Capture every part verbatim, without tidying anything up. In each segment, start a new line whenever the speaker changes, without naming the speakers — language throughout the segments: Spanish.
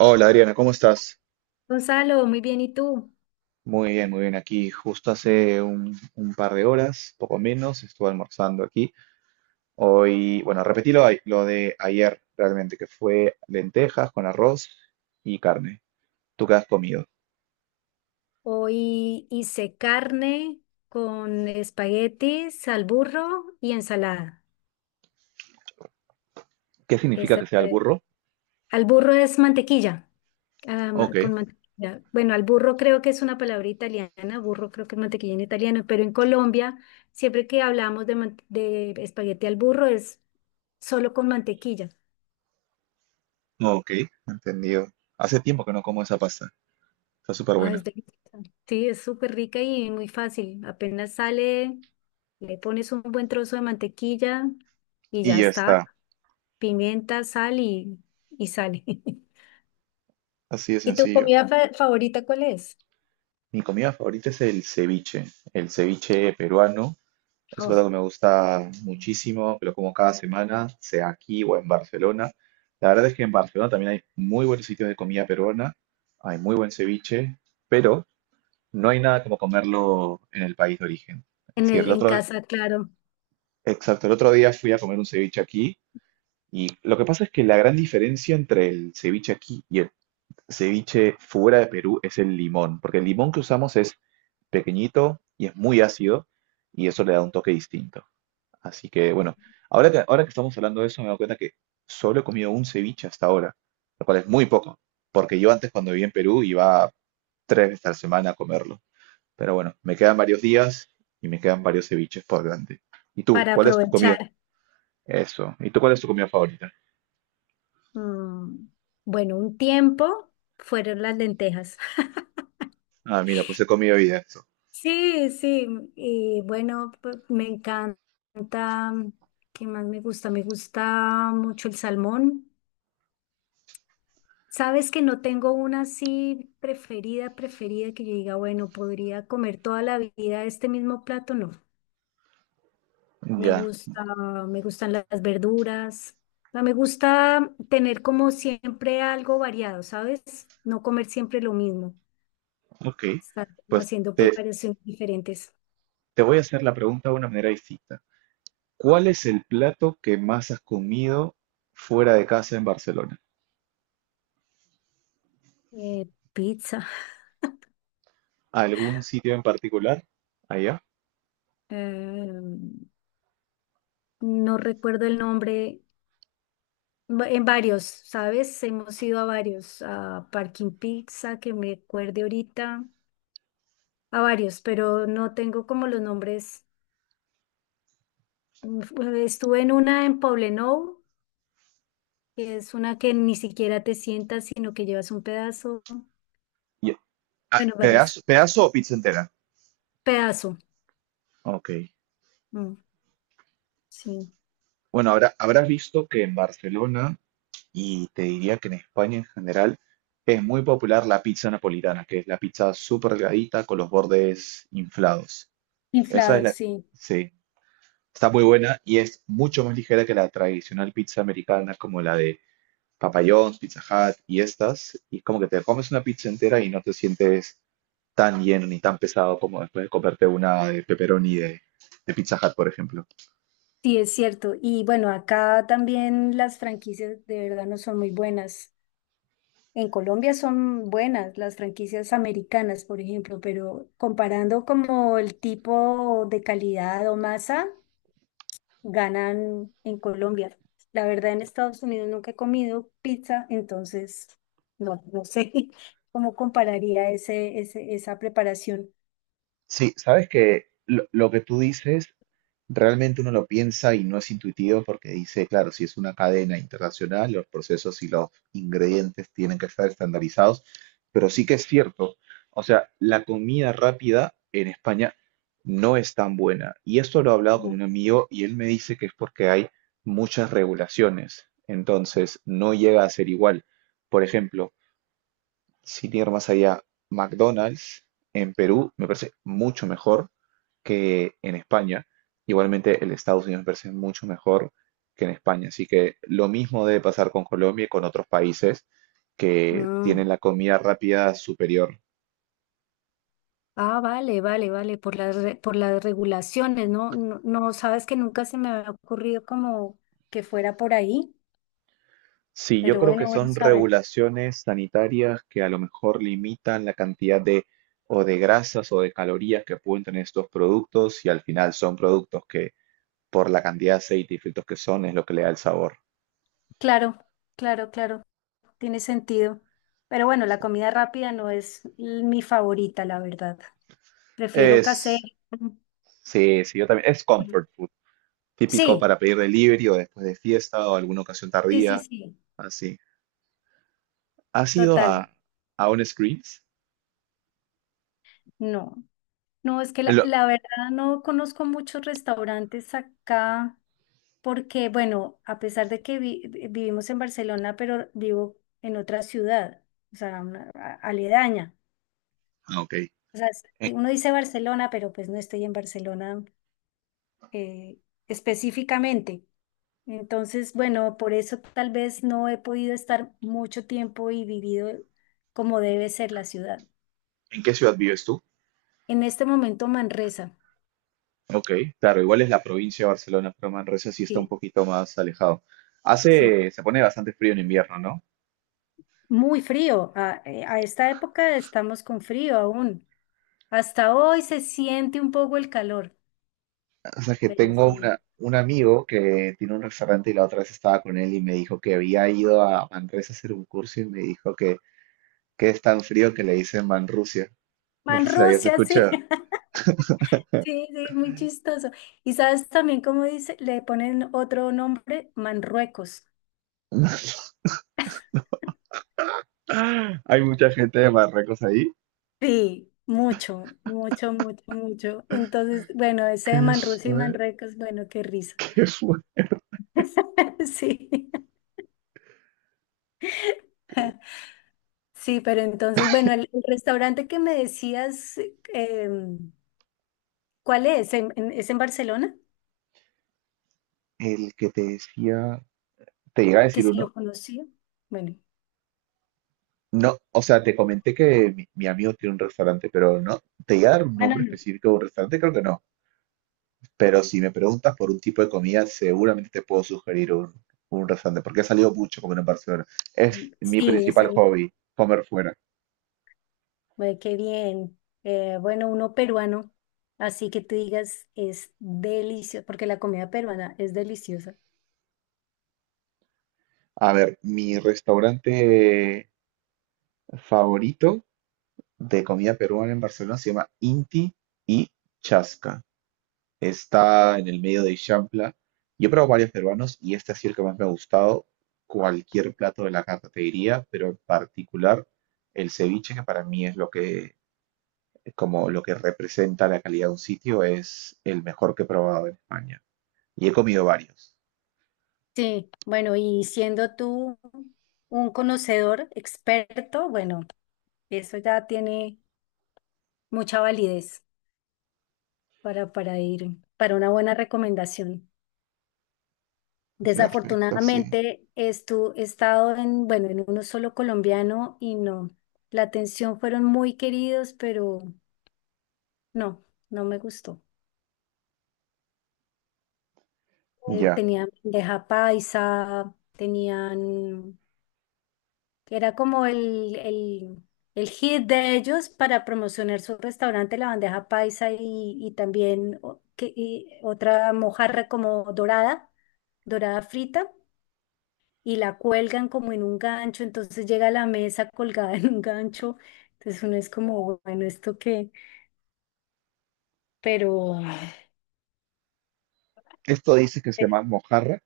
Hola Adriana, ¿cómo estás?
Gonzalo, muy bien, ¿y tú?
Muy bien, muy bien. Aquí justo hace un, un par de horas, poco menos, estuve almorzando aquí. Hoy, bueno, repetí lo, de- lo de ayer realmente, que fue lentejas con arroz y carne. ¿Tú qué has comido?
Hoy hice carne con espaguetis al burro y ensalada.
¿Qué significa
Ese
que sea el
fue-
burro?
Al burro es mantequilla, ah,
Ok,
ma- con mantequilla. Bueno, al burro creo que es una palabra italiana, burro creo que es mantequilla en italiano, pero en Colombia siempre que hablamos de, man- de espagueti al burro es solo con mantequilla.
ok, entendido. Hace tiempo que no como esa pasta. Está súper
Ay, es
buena.
deliciosa. Sí, es súper rica y muy fácil. Apenas sale, le pones un buen trozo de mantequilla y
Y
ya
ya
está.
está,
Pimienta, sal y, y sale.
así de
¿Y tu
sencillo.
comida fa- favorita cuál es?
Mi comida favorita es el ceviche, el ceviche peruano. Es un plato
Oh,
que me gusta muchísimo, que lo como cada semana, sea aquí o en Barcelona. La verdad es que en Barcelona también hay muy buenos sitios de comida peruana, hay muy buen ceviche, pero no hay nada como comerlo en el país de origen. Es
en
decir,
el,
el
en
otro,
casa, claro,
exacto, el otro día fui a comer un ceviche aquí y lo que pasa es que la gran diferencia entre el ceviche aquí y el ceviche fuera de Perú es el limón, porque el limón que usamos es pequeñito y es muy ácido y eso le da un toque distinto. Así que bueno, ahora que, ahora que estamos hablando de eso, me doy cuenta que solo he comido un ceviche hasta ahora, lo cual es muy poco, porque yo antes cuando vivía en Perú iba tres veces a la semana a comerlo. Pero bueno, me quedan varios días y me quedan varios ceviches por delante. ¿Y tú?
para
¿Cuál es tu comida?
aprovechar.
Eso. ¿Y tú cuál es tu comida favorita?
Mm, bueno, un tiempo fueron las lentejas.
Ah, mira, pues he comido hoy día eso.
Sí, sí, y bueno, pues, me encanta, ¿qué más me gusta? Me gusta mucho el salmón. Sabes que no tengo una así preferida, preferida que yo diga, bueno, podría comer toda la vida este mismo plato, no. Me
Ya,
gusta, me gustan las verduras. O sea, me gusta tener como siempre algo variado, ¿sabes? No comer siempre lo mismo.
ok.
Estar como
Pues
haciendo
te,
preparaciones diferentes.
te voy a hacer la pregunta de una manera distinta. ¿Cuál es el plato que más has comido fuera de casa en Barcelona?
Eh, pizza.
¿Algún sitio en particular? Allá.
eh, no recuerdo el nombre. Va- En varios, ¿sabes? Hemos ido a varios. A Parking Pizza, que me acuerde ahorita. A varios, pero no tengo como los nombres. Mm, Estuve en una en Poblenou, que es una que ni siquiera te sientas, sino que llevas un pedazo,
Y- ah,
bueno, varios,
¿pedazo, pedazo o pizza entera?
pedazo,
Ok.
mm, sí.
Bueno, habrá- habrás visto que en Barcelona, y te diría que en España en general, es muy popular la pizza napolitana, que es la pizza súper delgadita con los bordes inflados. Esa es
Inflados,
la...
sí.
Sí, está muy buena y es mucho más ligera que la tradicional pizza americana como la de Papa John's, Pizza Hut y estas, y como que te comes una pizza entera y no te sientes tan lleno ni tan pesado como después de comerte una de pepperoni de, de Pizza Hut, por ejemplo.
Sí, es cierto. Y bueno, acá también las franquicias de verdad no son muy buenas. En Colombia son buenas las franquicias americanas, por ejemplo, pero comparando como el tipo de calidad o masa, ganan en Colombia. La verdad, en Estados Unidos nunca he comido pizza, entonces no, no sé cómo compararía ese, ese, esa preparación.
Sí, sabes que lo, lo que tú dices realmente uno lo piensa y no es intuitivo porque dice, claro, si es una cadena internacional, los procesos y los ingredientes tienen que estar estandarizados, pero sí que es cierto. O sea, la comida rápida en España no es tan buena. Y esto lo he hablado con
Ujú.
un amigo y él me dice que es porque hay muchas regulaciones. Entonces, no llega a ser igual. Por ejemplo, sin ir más allá, McDonald's en Perú me parece mucho mejor que en España. Igualmente, el Estados Unidos me parece mucho mejor que en España. Así que lo mismo debe pasar con Colombia y con otros países que
No.
tienen la comida rápida superior.
Ah, vale, vale, vale, por las, re- por las regulaciones, ¿no? No, no, sabes que nunca se me había ocurrido como que fuera por ahí,
Sí, yo
pero
creo
bueno,
que
bueno,
son
saber.
regulaciones sanitarias que a lo mejor limitan la cantidad de o de grasas o de calorías que pueden tener estos productos y al final son productos que por la cantidad de aceite y filtros que son es lo que le da el sabor.
Claro, claro, claro, tiene sentido. Pero bueno, la
Sí.
comida rápida no es mi favorita, la verdad. Prefiero casera.
Es, sí, sí, yo también. Es comfort food, típico
Sí,
para pedir delivery o después de fiesta o alguna ocasión
sí, sí,
tardía,
sí,
así. ¿Has ido
total.
a, ¿A un Screens?
No, no, es que la,
Lo-
la verdad no conozco muchos restaurantes acá porque, bueno, a pesar de que vi- vivimos en Barcelona, pero vivo en otra ciudad, o sea, una- a- aledaña.
ah, ok.
O sea, es-
¿En,
Uno dice Barcelona, pero pues no estoy en Barcelona eh, específicamente. Entonces, bueno, por eso tal vez no he podido estar mucho tiempo y vivido como debe ser la ciudad.
¿En qué ciudad vives tú?
En este momento, Manresa.
Ok, claro, igual es la provincia de Barcelona, pero Manresa sí está un
Sí,
poquito más alejado.
sí.
Hace, se pone bastante frío en invierno, ¿no?
Muy frío. A, eh, a esta época estamos con frío aún. Hasta hoy se siente un poco el calor,
O sea que
pero
tengo
sí.
una, un amigo que tiene un restaurante y la otra vez estaba con él y me dijo que había ido a Manresa a hacer un curso y me dijo que que es tan frío que le dicen Manrusia. No
Man,
sé si la habías
Rusia, sí.
escuchado.
Sí, sí, es muy chistoso. Y sabes también cómo dice, le ponen otro nombre, Manruecos.
¡Ah! Hay mucha gente de Marruecos ahí.
Sí, mucho, mucho, mucho, mucho. Entonces, bueno, ese de
¿Qué
Manrusia y
fue?
Manruecos, bueno, qué risa.
¿Qué fue?
Sí, sí, pero entonces, bueno, el, el restaurante que me decías, em, ¿cuál es? ¿En- en- ¿Es en Barcelona?
El que te decía, te llega a
Que
decir
si
uno.
lo conocía. Bueno,
No, o sea, te comenté que mi, mi amigo tiene un restaurante, pero no, te iba a dar un
ah, no,
nombre
no.
específico de un restaurante, creo que no. Pero si me preguntas por un tipo de comida, seguramente te puedo sugerir un, un restaurante, porque he salido mucho a comer en Barcelona. Es mi
Sí, es
principal
en...
hobby, comer fuera.
Ay, qué bien. Eh, bueno, uno peruano, así que tú digas, es delicioso, porque la comida peruana es deliciosa.
A ver, mi restaurante favorito de comida peruana en Barcelona se llama Inti y Chasca. Está en el medio de Ixampla. Yo he probado varios peruanos y este ha sido el que más me ha gustado. Cualquier plato de la carta te diría, pero en particular el ceviche, que para mí es lo que, como lo que representa la calidad de un sitio, es el mejor que he probado en España. Y he comido varios.
Sí, bueno, y siendo tú un conocedor experto, bueno, eso ya tiene mucha validez para, para ir, para una buena recomendación.
Perfecto, sí.
Desafortunadamente, estu- he estado en, bueno, en uno solo colombiano y no. La atención fueron muy queridos, pero no, no me gustó. Eh,
Ya.
tenían bandeja paisa, tenían, era como el, el, el hit de ellos para promocionar su restaurante, la bandeja paisa y, y también o- que- y otra mojarra como dorada, dorada frita. Y la cuelgan como en un gancho, entonces llega a la mesa colgada en un gancho, entonces uno es como, bueno, ¿esto qué? Pero,
Esto dice que se
pero-
llama mojarra.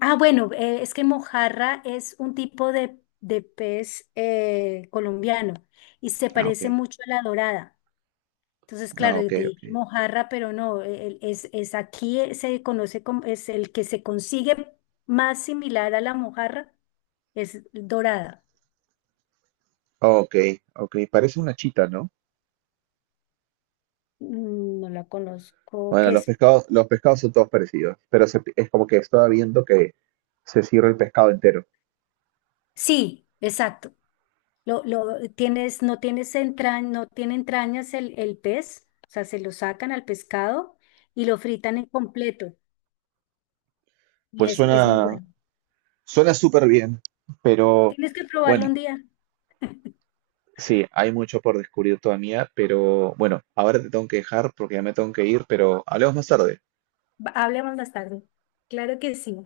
ah, bueno, eh, es que mojarra es un tipo de, de pez eh, colombiano y se
Ah,
parece
ok.
mucho a la dorada. Entonces,
Ah,
claro,
ok,
yo te dije
ok.
mojarra, pero no, e, el- es, es aquí eh, se conoce como, es el que se consigue más similar a la mojarra, es dorada.
Ok, ok. Parece una chita, ¿no?
Mm, no la conozco,
Bueno,
que
los
es
pescados, los pescados son todos parecidos, pero se- es como que estaba viendo que se sirve el pescado entero.
Sí, exacto. Lo, lo tienes, no tienes entra- no tiene entrañas el, el pez, o sea, se lo sacan al pescado y lo fritan en completo. Y
Pues
es, es muy
suena,
bueno.
suena súper bien, pero
Tienes que probarlo
bueno,
un día.
sí, hay mucho por descubrir todavía, pero bueno, ahora te tengo que dejar porque ya me tengo que ir, pero hablemos más tarde.
Va- Hablemos más tarde. Claro que sí.